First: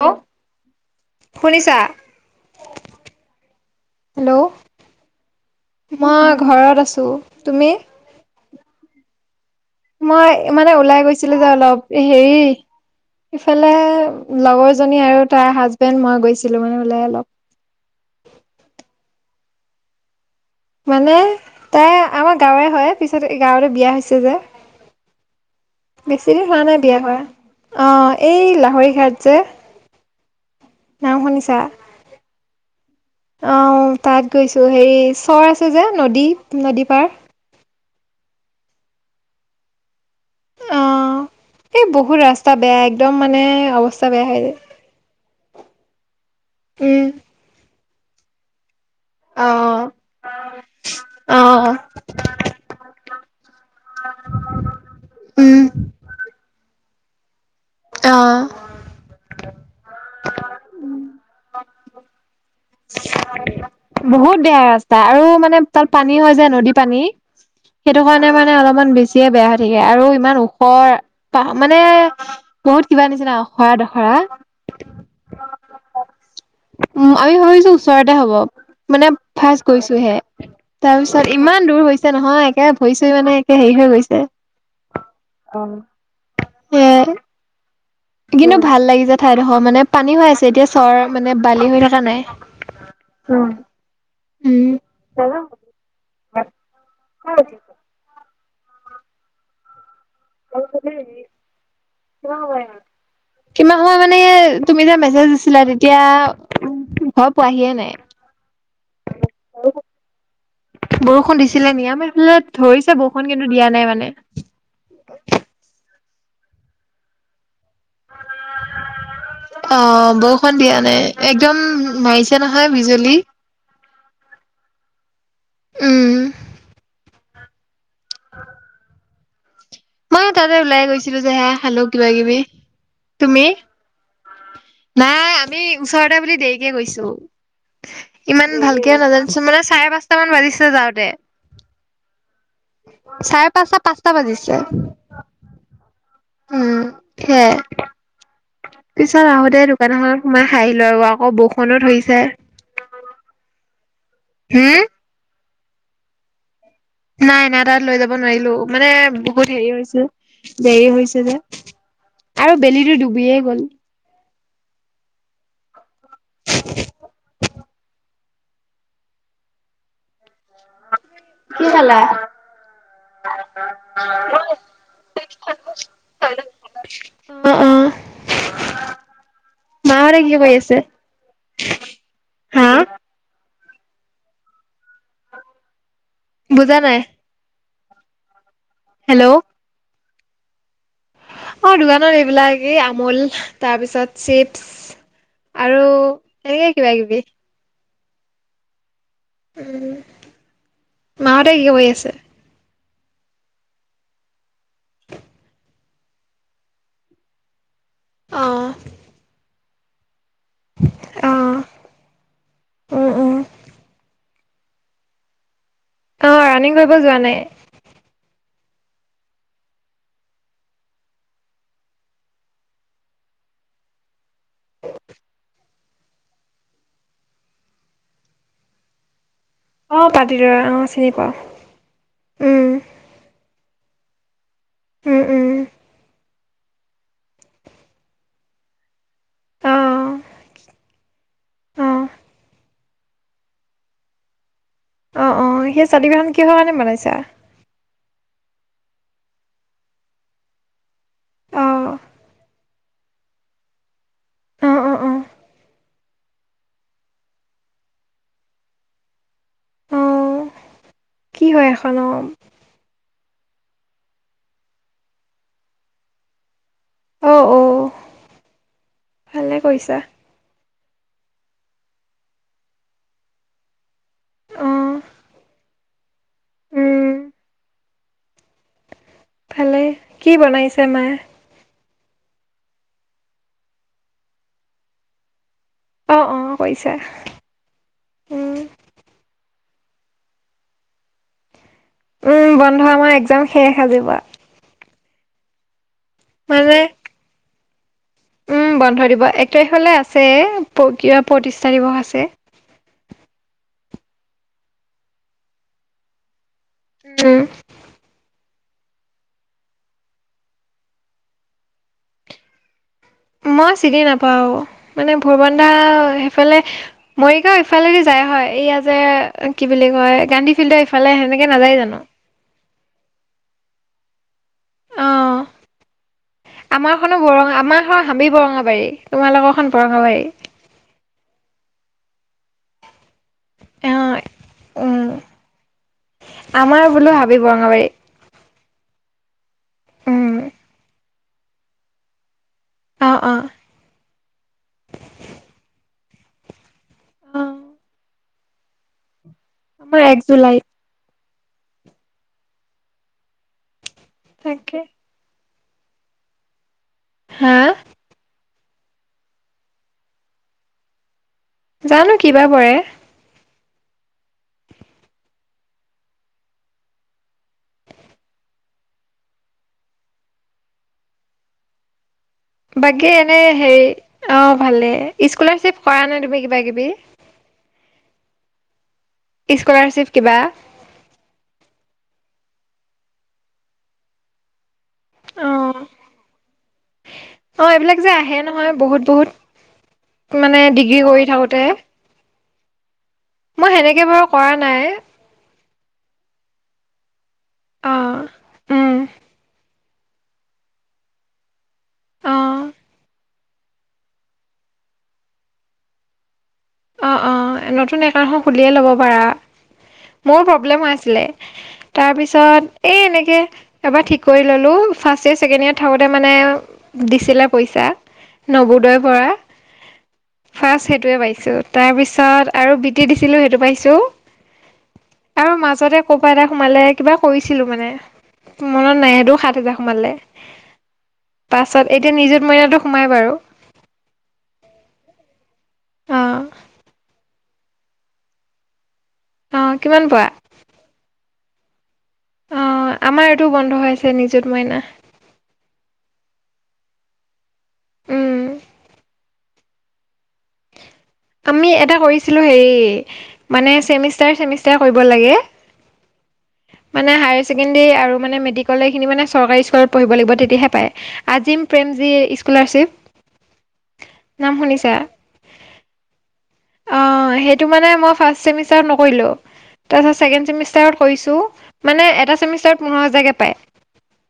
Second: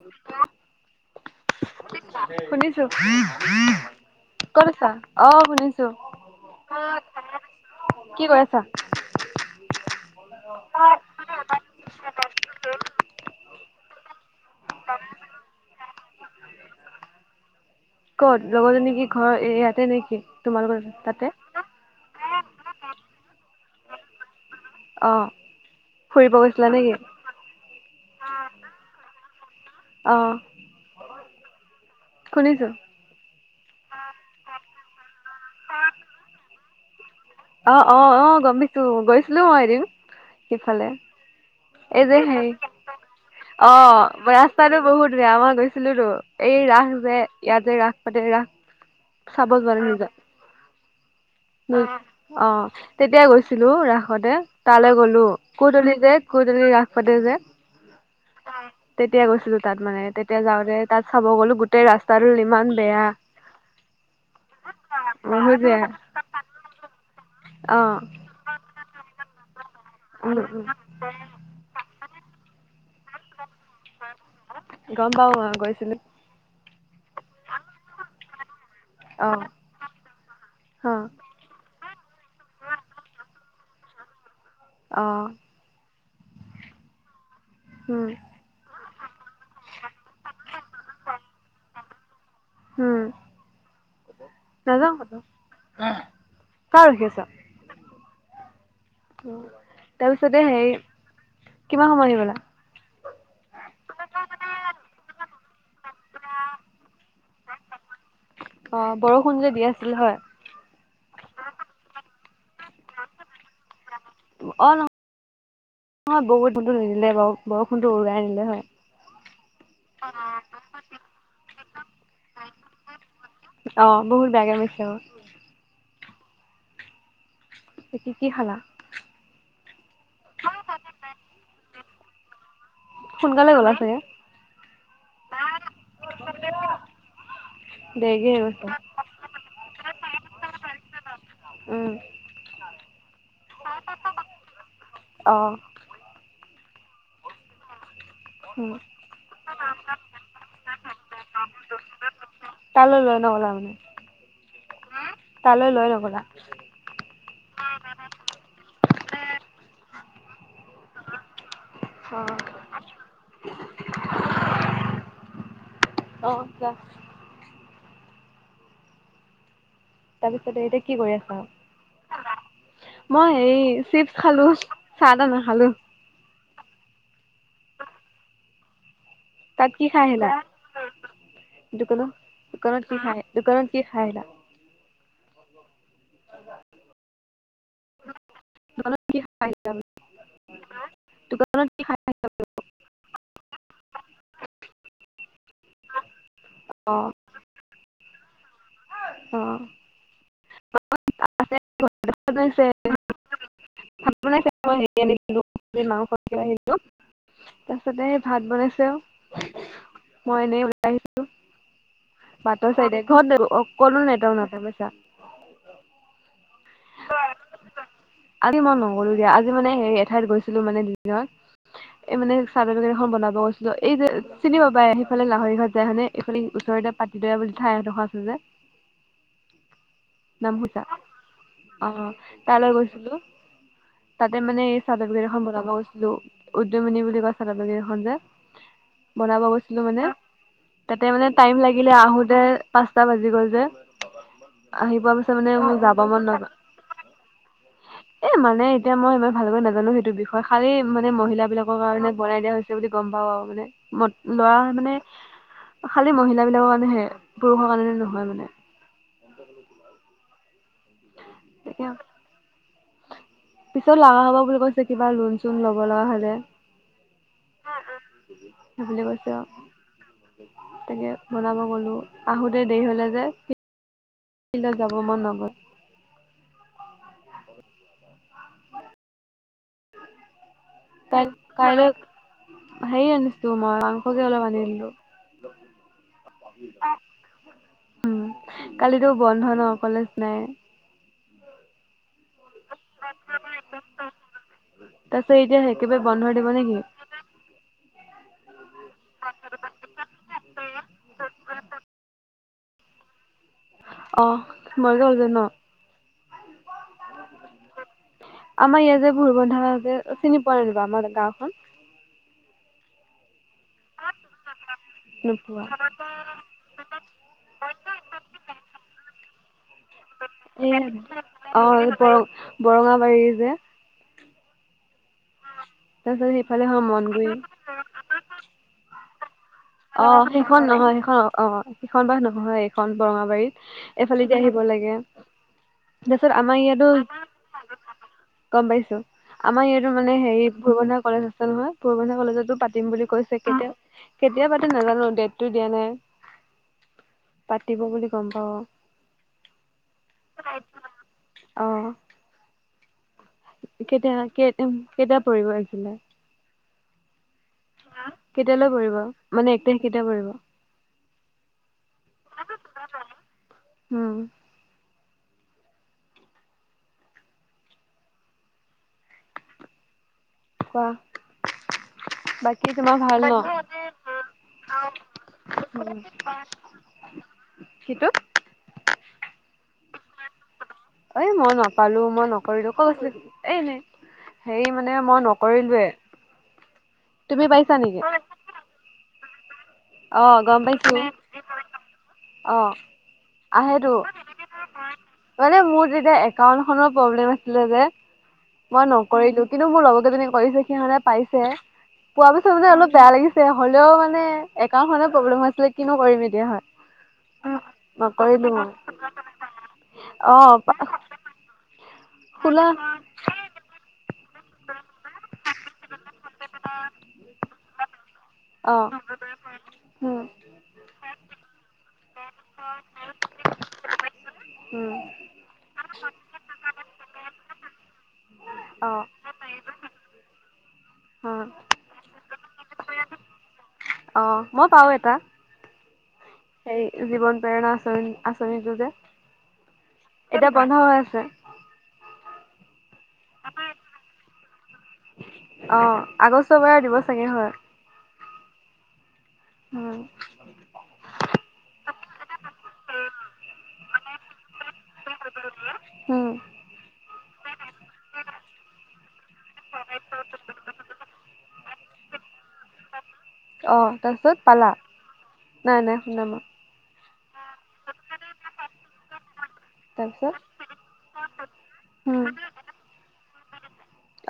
Hello শুনিছা শুনিছো। Hello কত আছা অ শুনিছো মই ঘৰত আছো। তুমি? কি কৰি আছ আছা মই মানে ওলাই গৈছিলো যে অলপ হেৰি ইফালে লগৰ জনী আৰু তাৰ হাজবেণ্ড মই গৈছিলো মানে ওলাই অলপ এইয়াতে নেকি! তোমালোকৰ মানে তাতে তাই আমাৰ গাঁৱে হয় পিছত গাঁৱতে বিয়া হৈছে যে। অ বেছি ফুৰিব দেৰি হোৱা গৈছিলা নাই নেকি বিয়া কৰা অ এই লা লাহৰীঘাট যে অ ন শুনিছা শুনিছো আহ তাত গৈছো হেৰি চৰ আছে যে নদী নদী পাৰ অঁ অঁ অঁ গম পিছো গৈছিলো মই এদম সিফালে অ' এই যে বহুত হে ৰাস্তা বেয়া একদম মানে অ অৱস্থা বেয়া হৈ যায়। ৰাস্তাতটো বহুত মাৰ গৈছিলো এই ৰাস উম, যে ইয়াতে যে ৰাস পাতে ৰাস- চাবজ অ'। বাৰ নিজ অ', অঁ তেতিয়া গৈছিলো ৰাসতে তালৈ গলো উম, ক'তলি যে ক'ত? তেনেকে ৰাস পাতে যে ত ' তেতিয়া গৈছিলো তাত মানে তেতিয়া যাওঁতে তাত চাব গ'লো গোটেই ৰাস্তা ল ইমান বেয়া। বহুত বেয়া ৰাস্তা আৰু মানে বহুত বেয়া তাত পানী হয়। যে নদী পানী অ সেইটো কাৰণে মানে অলপমান বেছিয়ে বেয়া। আৰু উম ইমান উম ওখৰ প মানে। মোৰ কিবা নিচিনা। অখৰা দখৰা গম পাও মই গৈছিলো। অ'আমি ভাবিছোঁ ওচৰতে হ'ব মানে অ ফাৰ্ষ গৈছোঁহে অ তাৰপিছত ইমান দূৰ হৈছে নহয়, একে ভৰি চৰি মানে একে হেৰি হৈ গৈছে। অ ' [inaudible] উম কিন্তু ভাল লাগিছে ঠাইডোখৰ মানে পানী হৈ আছে এতিয়া চৰ মানে বালি হৈ থকা নাই। উম। উম নাযাওঁ কালে ৰখি আছ। তোৰ। তাতে হেৰী। কিমান সময় মানে তুমি যে মেছেজ দিছিলা। মেছেজ দিছিলা তেতিয়া উ ঘৰ পোৱাহিয়ে নাই। অ' বৰষুণ যে দি আছিল হয়। ছিলে [inaudible] ধৰিছে বৰষুণ কিন্তু দিয়া নাই মানে অ' নহয় বৰষুণ টো নিদিলে বাৰু। বৰষুণটো উৰাই আনিলে হয় অ' বৰষুণ দিয়া নাই একদম। মাৰিছে নহয় বিজুলী অ বহুত বেয়াকে পাইছে অ উম। কি কি খালা? কিবাকিবি সোনকালে গ'লা চাগে? নাই আমি ওচৰতে বুলি দেৰিকে গৈছো। দেৰিকে হৈ ইমান গৈছে ভালকেও নাজানোছো মানে চাৰে পাঁচটা মান বাজিছে যাওঁত তে উম চাৰে পাঁচটা পাঁচটা বাজিছ ছে। অ উম হে। উম পিছত আহোতে দোকান এখনত সোমাই খাই আহিলো আও আকৌ বৰষুণো ধৰিছে। লৈ তালৈ লোৱা ন অনলাইন মানে। হু। তালৈ লৈ লবলা। নাই নাই তাত লৈ যাব নোৱাৰিলো মানে বহুত হেৰি হৈছে। দেৰি হৈছে যে অ আৰু বেলিটো ডুবিয়ে গ'ল। অ', ক। তাৰপিছতে এতিয়া কি কৰি কি খালা আছা? মই হেই চিপচ খালো, চাহ তাহ নাখালো। অ অ। তাত কি খাই মাহঁতে আহিলা? কৰি আছে দোকানত হা দোকানত কি খাই দোকানত কি খাই আহিলা? বুজা নাই? দোকান কি হেল্ল' খাই আহিলা? দোকানত অ কি খাই দোকানৰ এইবিলাকেই আম মূল তাৰপিছত চিপছ আৰু এনেকে আহিলা কিবা কিবি। অ উ মাহতে কি কৰি আছে? আছে ভাত মই হেৰি দেখিলো মাংস ক আহো তাৰ পিছতে অ ভাত বনাইছেও মই এনেই ওলাই আহিছো অ বাটৰ চাইডে উম উম ঘৰত অকণো নেটৱৰ্ক নাই। চামছা [unintelligible] অ ৰাণিং কৰিব যোৱা নাই? আজি মই নকৰো দিয়া আজি মানে সেই এঠাইত গৈছিলো মানে দিনত এই মানে ছাৰ্টিপিকেট এখন বনাব গৈছিলো এই যে চিনি পাবাই সেইফালে লাহৰি ঘৰত যায় হানে এইফালে ওচৰতে পাতি দৈয়া বুলি ঠাই এঁডোখৰ আছে যে। অ পাতি দৈয়া অঁ চিনি পাও। অঁ তালৈ গৈছিলো। তাতে মানে উম চাৰ্টিফিকেট এখন উম বনাব গৈছিলো, উদ্যয়মণি বুলি কোৱা চাদৰ গেৰি খন যে। বনাব অ গৈছিলো মানে তাতে মানে টাইম লাগিলে অ আহোতে পাঁচটা বাজি গ'ল যে। আহি পোৱা পিছত মানে মই যাম চাতি বিখন কি হয় নে বনাইছা? ন এতিয়া মই ইমান ভালকৈ নাজানো সেইটো বিষয় খালি মানে মহিলা অ বিলাকৰ কাৰণে বনাই দিয়া হৈছে বুলি গম পাও আৰু মানে। ম লৰা অ অ মানে অ খালী মহিলা বিলাকৰ কাৰণেহে পুৰুষৰ কাৰণে নহয় মানে। অ কি হয় তাকে এখনম পিছত লগা হ'ব বুলি কৈছে কিবা লোন চোন ল'ব লগা হলে। অ অ সেইবুলি কৈছে আৰু ভালে কৰিছা। তাকে বনাব গলোঁ। আহোতে দেৰি হ'লে যে যিদিনা অ যাব মন নগ'ল উম [unintelligible] ভালে কি বনাইছে? মায়ে তাইক কাইলৈ হেই আনিছোঁ মই মাংস কে অলপ আনিলোঁ। অ অ কৰিছা উম, কালিতো বন্ধ ন। কলেজ নাই। উম, বন্ধ আমাৰ এক্সাম শেষ আজিৰপৰা। তাৰ পিছত এতিয়া একেবাৰে বন্ধ দিব নেকি? উম, বন্ধ দিব। এক তাৰিখলৈ আছে কিবা প্ৰতিষ্ঠা দিৱস আছে। অ' মজা হৈছে ন উম। আমাৰ ইয়াত যে ভোৰবন্ধা আহ যে চিনি পোৱা যেনিবা আমাৰ গাওঁখন। মই চিনি নাপাওঁ মানে নোপোৱা? ভুৰবন্ধা সেইফালে মৰিগাওঁ ইফালেদি যায় হয়। এয়া যে কি বুলি কয় গান্ধী এ ফিল্ড ইফালে সেনেকে নাযায় জানোঁ? দে। তাৰপিছত অ' সেইফালে হয় আমাৰ খন বৰঙা আমাৰ হাবি মনগুৰি। বৰঙাবাৰী তোমালোকৰ অহ' সেইখন নহয়। সেইখন অহ, সেইখন বা নহয় সেইখন। বৰঙাবাৰীত অঁ এইফালেদি আহিব লাগে উম তাৰপাছত আমাৰ ইয়াতো বোলো হাবি বৰঙাবাৰী গম পাইছো। আমাৰ ইয়াতো মানে উম হেৰি ভুৰবন্ধা কলেজ আছে নহয়, ভুৰবন্ধা কলেজতো। পাতিম বুলি অঁ কৈছে, অঁ কেতিয়া কেতিয়া পাতি নাজানোঁ ডেটতটো দিয়া নাই অঁ পাতিব বুলি গ'ম পাওঁ। আমাৰ এক জুলাই। আহঁ। কেতিয়া কে তাকে কেতিয়া পঢ়িব আহিছিলা। হা কেতিয়ালৈ পৰিব মানে এক তাৰিখ কেইতিয়া পৰিব। জানো কিবা পৰে। উম। কোৱাহ বাকী এনে হেৰি অ ভালে স্কলাৰশ্বিপ কৰা নাই তুমি কিবা কিবি। সিটোত স্কলাৰশ্বিপ কিবা। এ মই নাপালো মই নকৰিলো ক'ত আছিল এ নাই সেই মানে। মানে মই অঁ নকৰিলো তুমি অ পাইছা এইবিলাক নেকি? যে আহে নহয় বহুত বহুত আহ মানে গম পাইছো ডিগ্ৰী কৰি থাকোতে আহ। মই আহে টো সেনেকে বাৰু কৰা নাই মানে মোৰ। যেতিয়া একাউণ্ট খন পব্লেম আছিলৈ যে অ কিন্তু মই উম নকৰিলো। [unintelligible] কৰিছে সিহে পাইছে পোৱা অ পিছত মানে অলপ বেয়া লাগিছে হলেও মানে একাউণ্ট খনেত প্ৰব্লেম হৈ আছিলে। কিনো কৰিম এতিয়া হয়। অ, অ, নতুন একাওণ্ট এখন নকৰিলো মই খুলিয়ে ল'ব পাৰা অ মোৰ প্ৰব্লেম হৈ আছিলে। তাৰ খোলা পিছত এ এনেকে এবাৰ ঠিক কৰি ললো ফাৰ্ষ্ট। ফাৰ্ষ্ট ইয়েৰৰ ছেকেণ্ড ইয়েৰৰ থাকোতে মানে দিছিলে পইচা অ নৱোদয়ৰ পৰা। উম ফাৰ্ষ্ট সেইটোৱে পাইছো। তাৰপিছত আৰু বি টি দিছিলো সেইটো পাইছো। উম আৰু মাজতে কৰ'বাত এটা সোমালে কিবা কৰিছিলো মানে। অ অ মনত নাই সিহঁতও সাত হোজাৰ সোমালে। পাছত এতিয়া নিযুত মইনাটো সোমাই বাৰু। অ মই পাওঁ এটা অ হে। জীৱন প্ৰেৰণা আচনি আঁচনিটো যে অ কিমান পোৱা এতিয়া বন্ধ হৈ আছে অ আমাৰ এইটোও বন্ধ হৈ আছে নিজত মইনা। অ আগষ্ট বাৰ দিব চাগে হয়। উম উম। আমি এটা কৰিছিলো হেৰি মানেচেমিষ্টাৰ চেমিষ্টাৰে। এটাই কৰিব লাগে। উম হাইছেকদেৰি আৰু মেট্ৰিক লৈ। চৰকাৰী স্কুলত পঢ়িব লাগিব তেতিয়াহে পাই আজিম প্ৰেম জী স্কলাৰশ্বিপ। অ তাৰপিছত নাম পালা শুনিছা নাই নাই। শুনা মই অ সেইটো মানে মই ফাৰ্ষ্ট চেমিষ্টাৰত নকৰিলোঁ। তাৰ পিছত তাৰপিছত ছেকেণ্ড চেমিষ্টাৰ কৰিছো মানে উম এটা চেমিষ্টাৰ পোন্ধৰ হাজাৰ কে পায়।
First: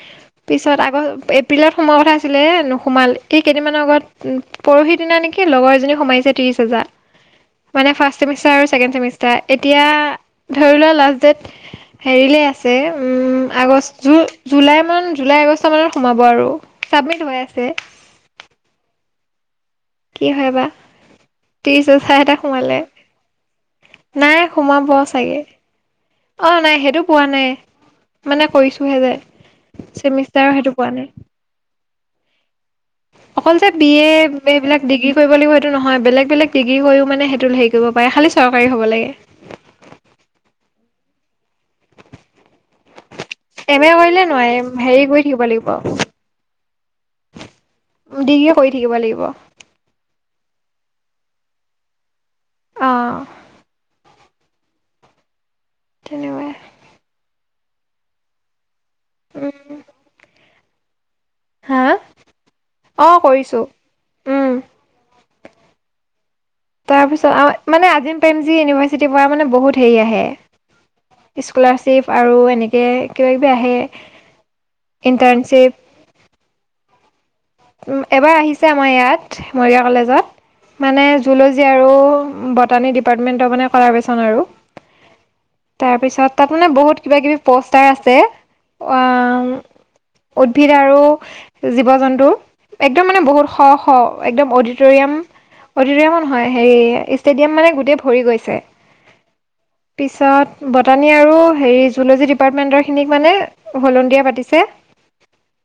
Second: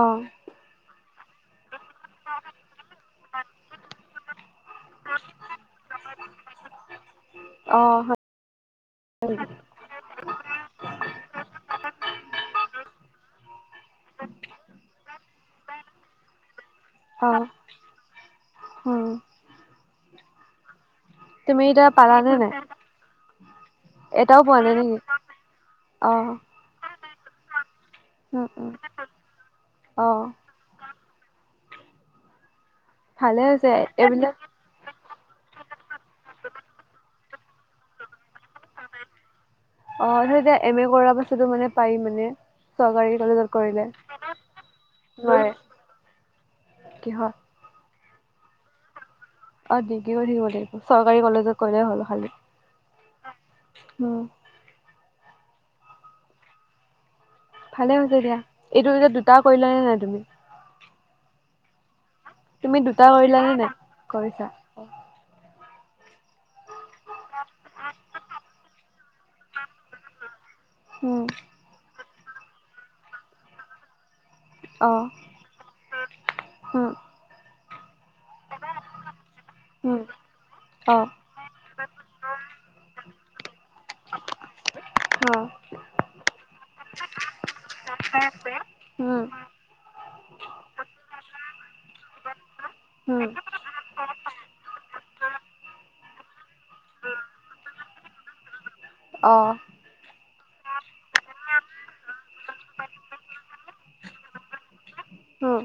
অ পিছত আগ এপ্ৰিলত। সোময় কথা আছিলে নোসোমাল এই কেইদিনমানৰ আগত পৰহি দিনা নেকি লগৰ এজনী সোমাইছে। বিছ হাজাৰ। অ মানে ফাৰ্ষ্ট চেমিষ্টাৰ আৰু ছেকেণ্ড চেমিষ্টাৰ এতিয়া ধৰি লোৱা লাষ্ট ডেট হেৰিলে আছে উম আগষ্ট জুলাই মান জুলাই আগষ্ট মানত সোমাব আৰু। চাবমিট অ হৈ আছে। উম কি হয় বা তুমি ত্ৰিশ এতিয়া হচাৰ পালানে এটা নাই? সোমালে। এটাও নাই পোৱা সোমাব নেকি? চাগে অঁ অ নাই সেইটো। পোৱা নাই উম মানে উম কৰিছোহে যে অঁ চেমিষ্টাৰ সেইটো পোৱা নাই। ভালে অকলতে হৈছে বি এইবিলাক এবিলাক ডিগ্ৰী কৰিব লাগিব। সেইটো নহয় বেলেগ বেলেগ ডিগ্ৰী কৰিও মানে। হেৰি কৰিব পাৰে খালী চৰকাৰী হ'ব লাগে। অ এতিয়া এম এ কৰাৰ পাছতো মানে পায় মানে। চৰকাৰী কলেজত এম কৰিলে এ হেৰি কৰি থাকিব নোৱাৰে লাগিব কিহৰ ডিগ্ৰী কৰি থাকিব লাগিব। অ', ডিগ্ৰী কৰি থাকিব লাগিব, চৰকাৰী কলেজত ক'লে হল খালি। অ অম তেনেকুৱাই। ভালে হৈছে দিয়া এইটো এতিয়া দুটা কৰিল উম নে নাই তুমি হা? তুমি দুটা অ কৰিলাানে কৰিছো নাই কৰিৈছা উম তাৰপিছত মানে আজিম প্ৰেম জী ইউনিভাৰ্চিটিৰ পৰা মানে বহুত হেৰি উম আহে স্কলাৰশ্বিপ, আৰু এনেকে কিবা কিবি আহে। অ ইন্টাৰ্ণশ্বিপ। উম উ এবাৰ আহিছে আমাৰ ইয়াত মৰিগাঁও উম কলেজত অ মান [unintelligible] আৰু [unintelligible] আৰু ডিৰ্পাটমেনটৰ মানে কলাব্ৰেচন আৰু। অ তাৰ পিছত, তাত মানে বহুত কিবা কিবি পষ্টাৰ আছে উম আহ। উদ্ভিদ আৰু জীৱ জন্তুৰ একদম মানে, উম বহুত শ' শ'একদম অডিটৰিয়াম। অত ম নহয় হেৰি ষ্টেডিয়াম মানে গোটেই ভৰি গৈছে অ', পিছত? বটানী আৰু হেৰি জুলজী ডিপাৰ্টমেণ্টৰখিনিক মানে সলনি দিয়া পাতিছে অ',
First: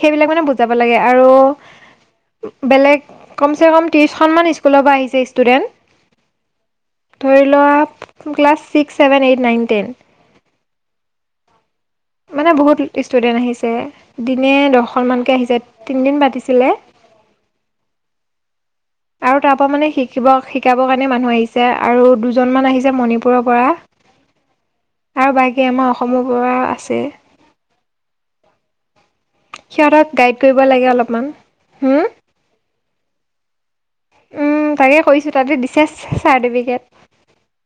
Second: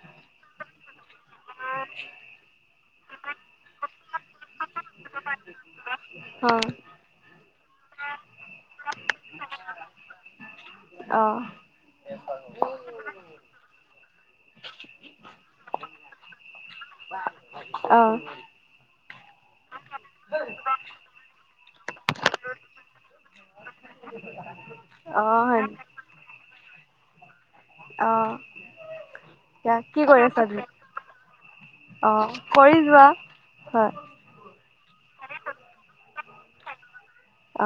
সেইবিলাক মানে বুজাব লাগে, আৰু। বেলেগ কম কম ত্ৰিশ স্কুলৰ পৰা আহিছে অ', ষ্টুডেন্ট ধৰি লোৱা class, six, seven, eight, nine, ten. অ', মানে, বহুত ষ্টুডেন্ট আহিছে। দিনে, দহখন মানকে আহিছে। তিনদিন পাতিছিলে। অ'। আৰু তাৰ পৰা মানে, শিকিব শিকাবৰ কাৰণে মানুহ আহিছে। আৰু দুজন মান আহিছে, মণিপুৰৰ পৰা। [unintelligible] আৰু বাকী অ', আমাৰ অসমৰ পৰা আছে এতি কি সিহঁতক কৰি গাইড আছ কৰিব তি লাগে অলপমান হুম অ কৰি যোৱা হয় উম, তাকে কৰিছো। তাতে দিছে, চা-চাৰ্টিফিকেট।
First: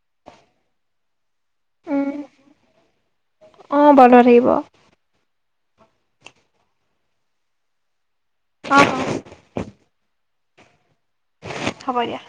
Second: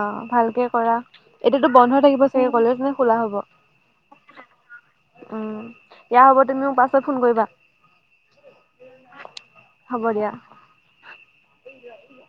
অ', ভালকে কৰা। এতিয়াতো বন্ধ থাকিব চাগে কলেজ, নে খোলা হ'ব? অ', বন্ধ থাকিব। উম, দিয়া হ'ব, তুমি মোক পাছত ফোন কৰিবা। অঁ হ'ব দিয়া। হ'ব দিয়া।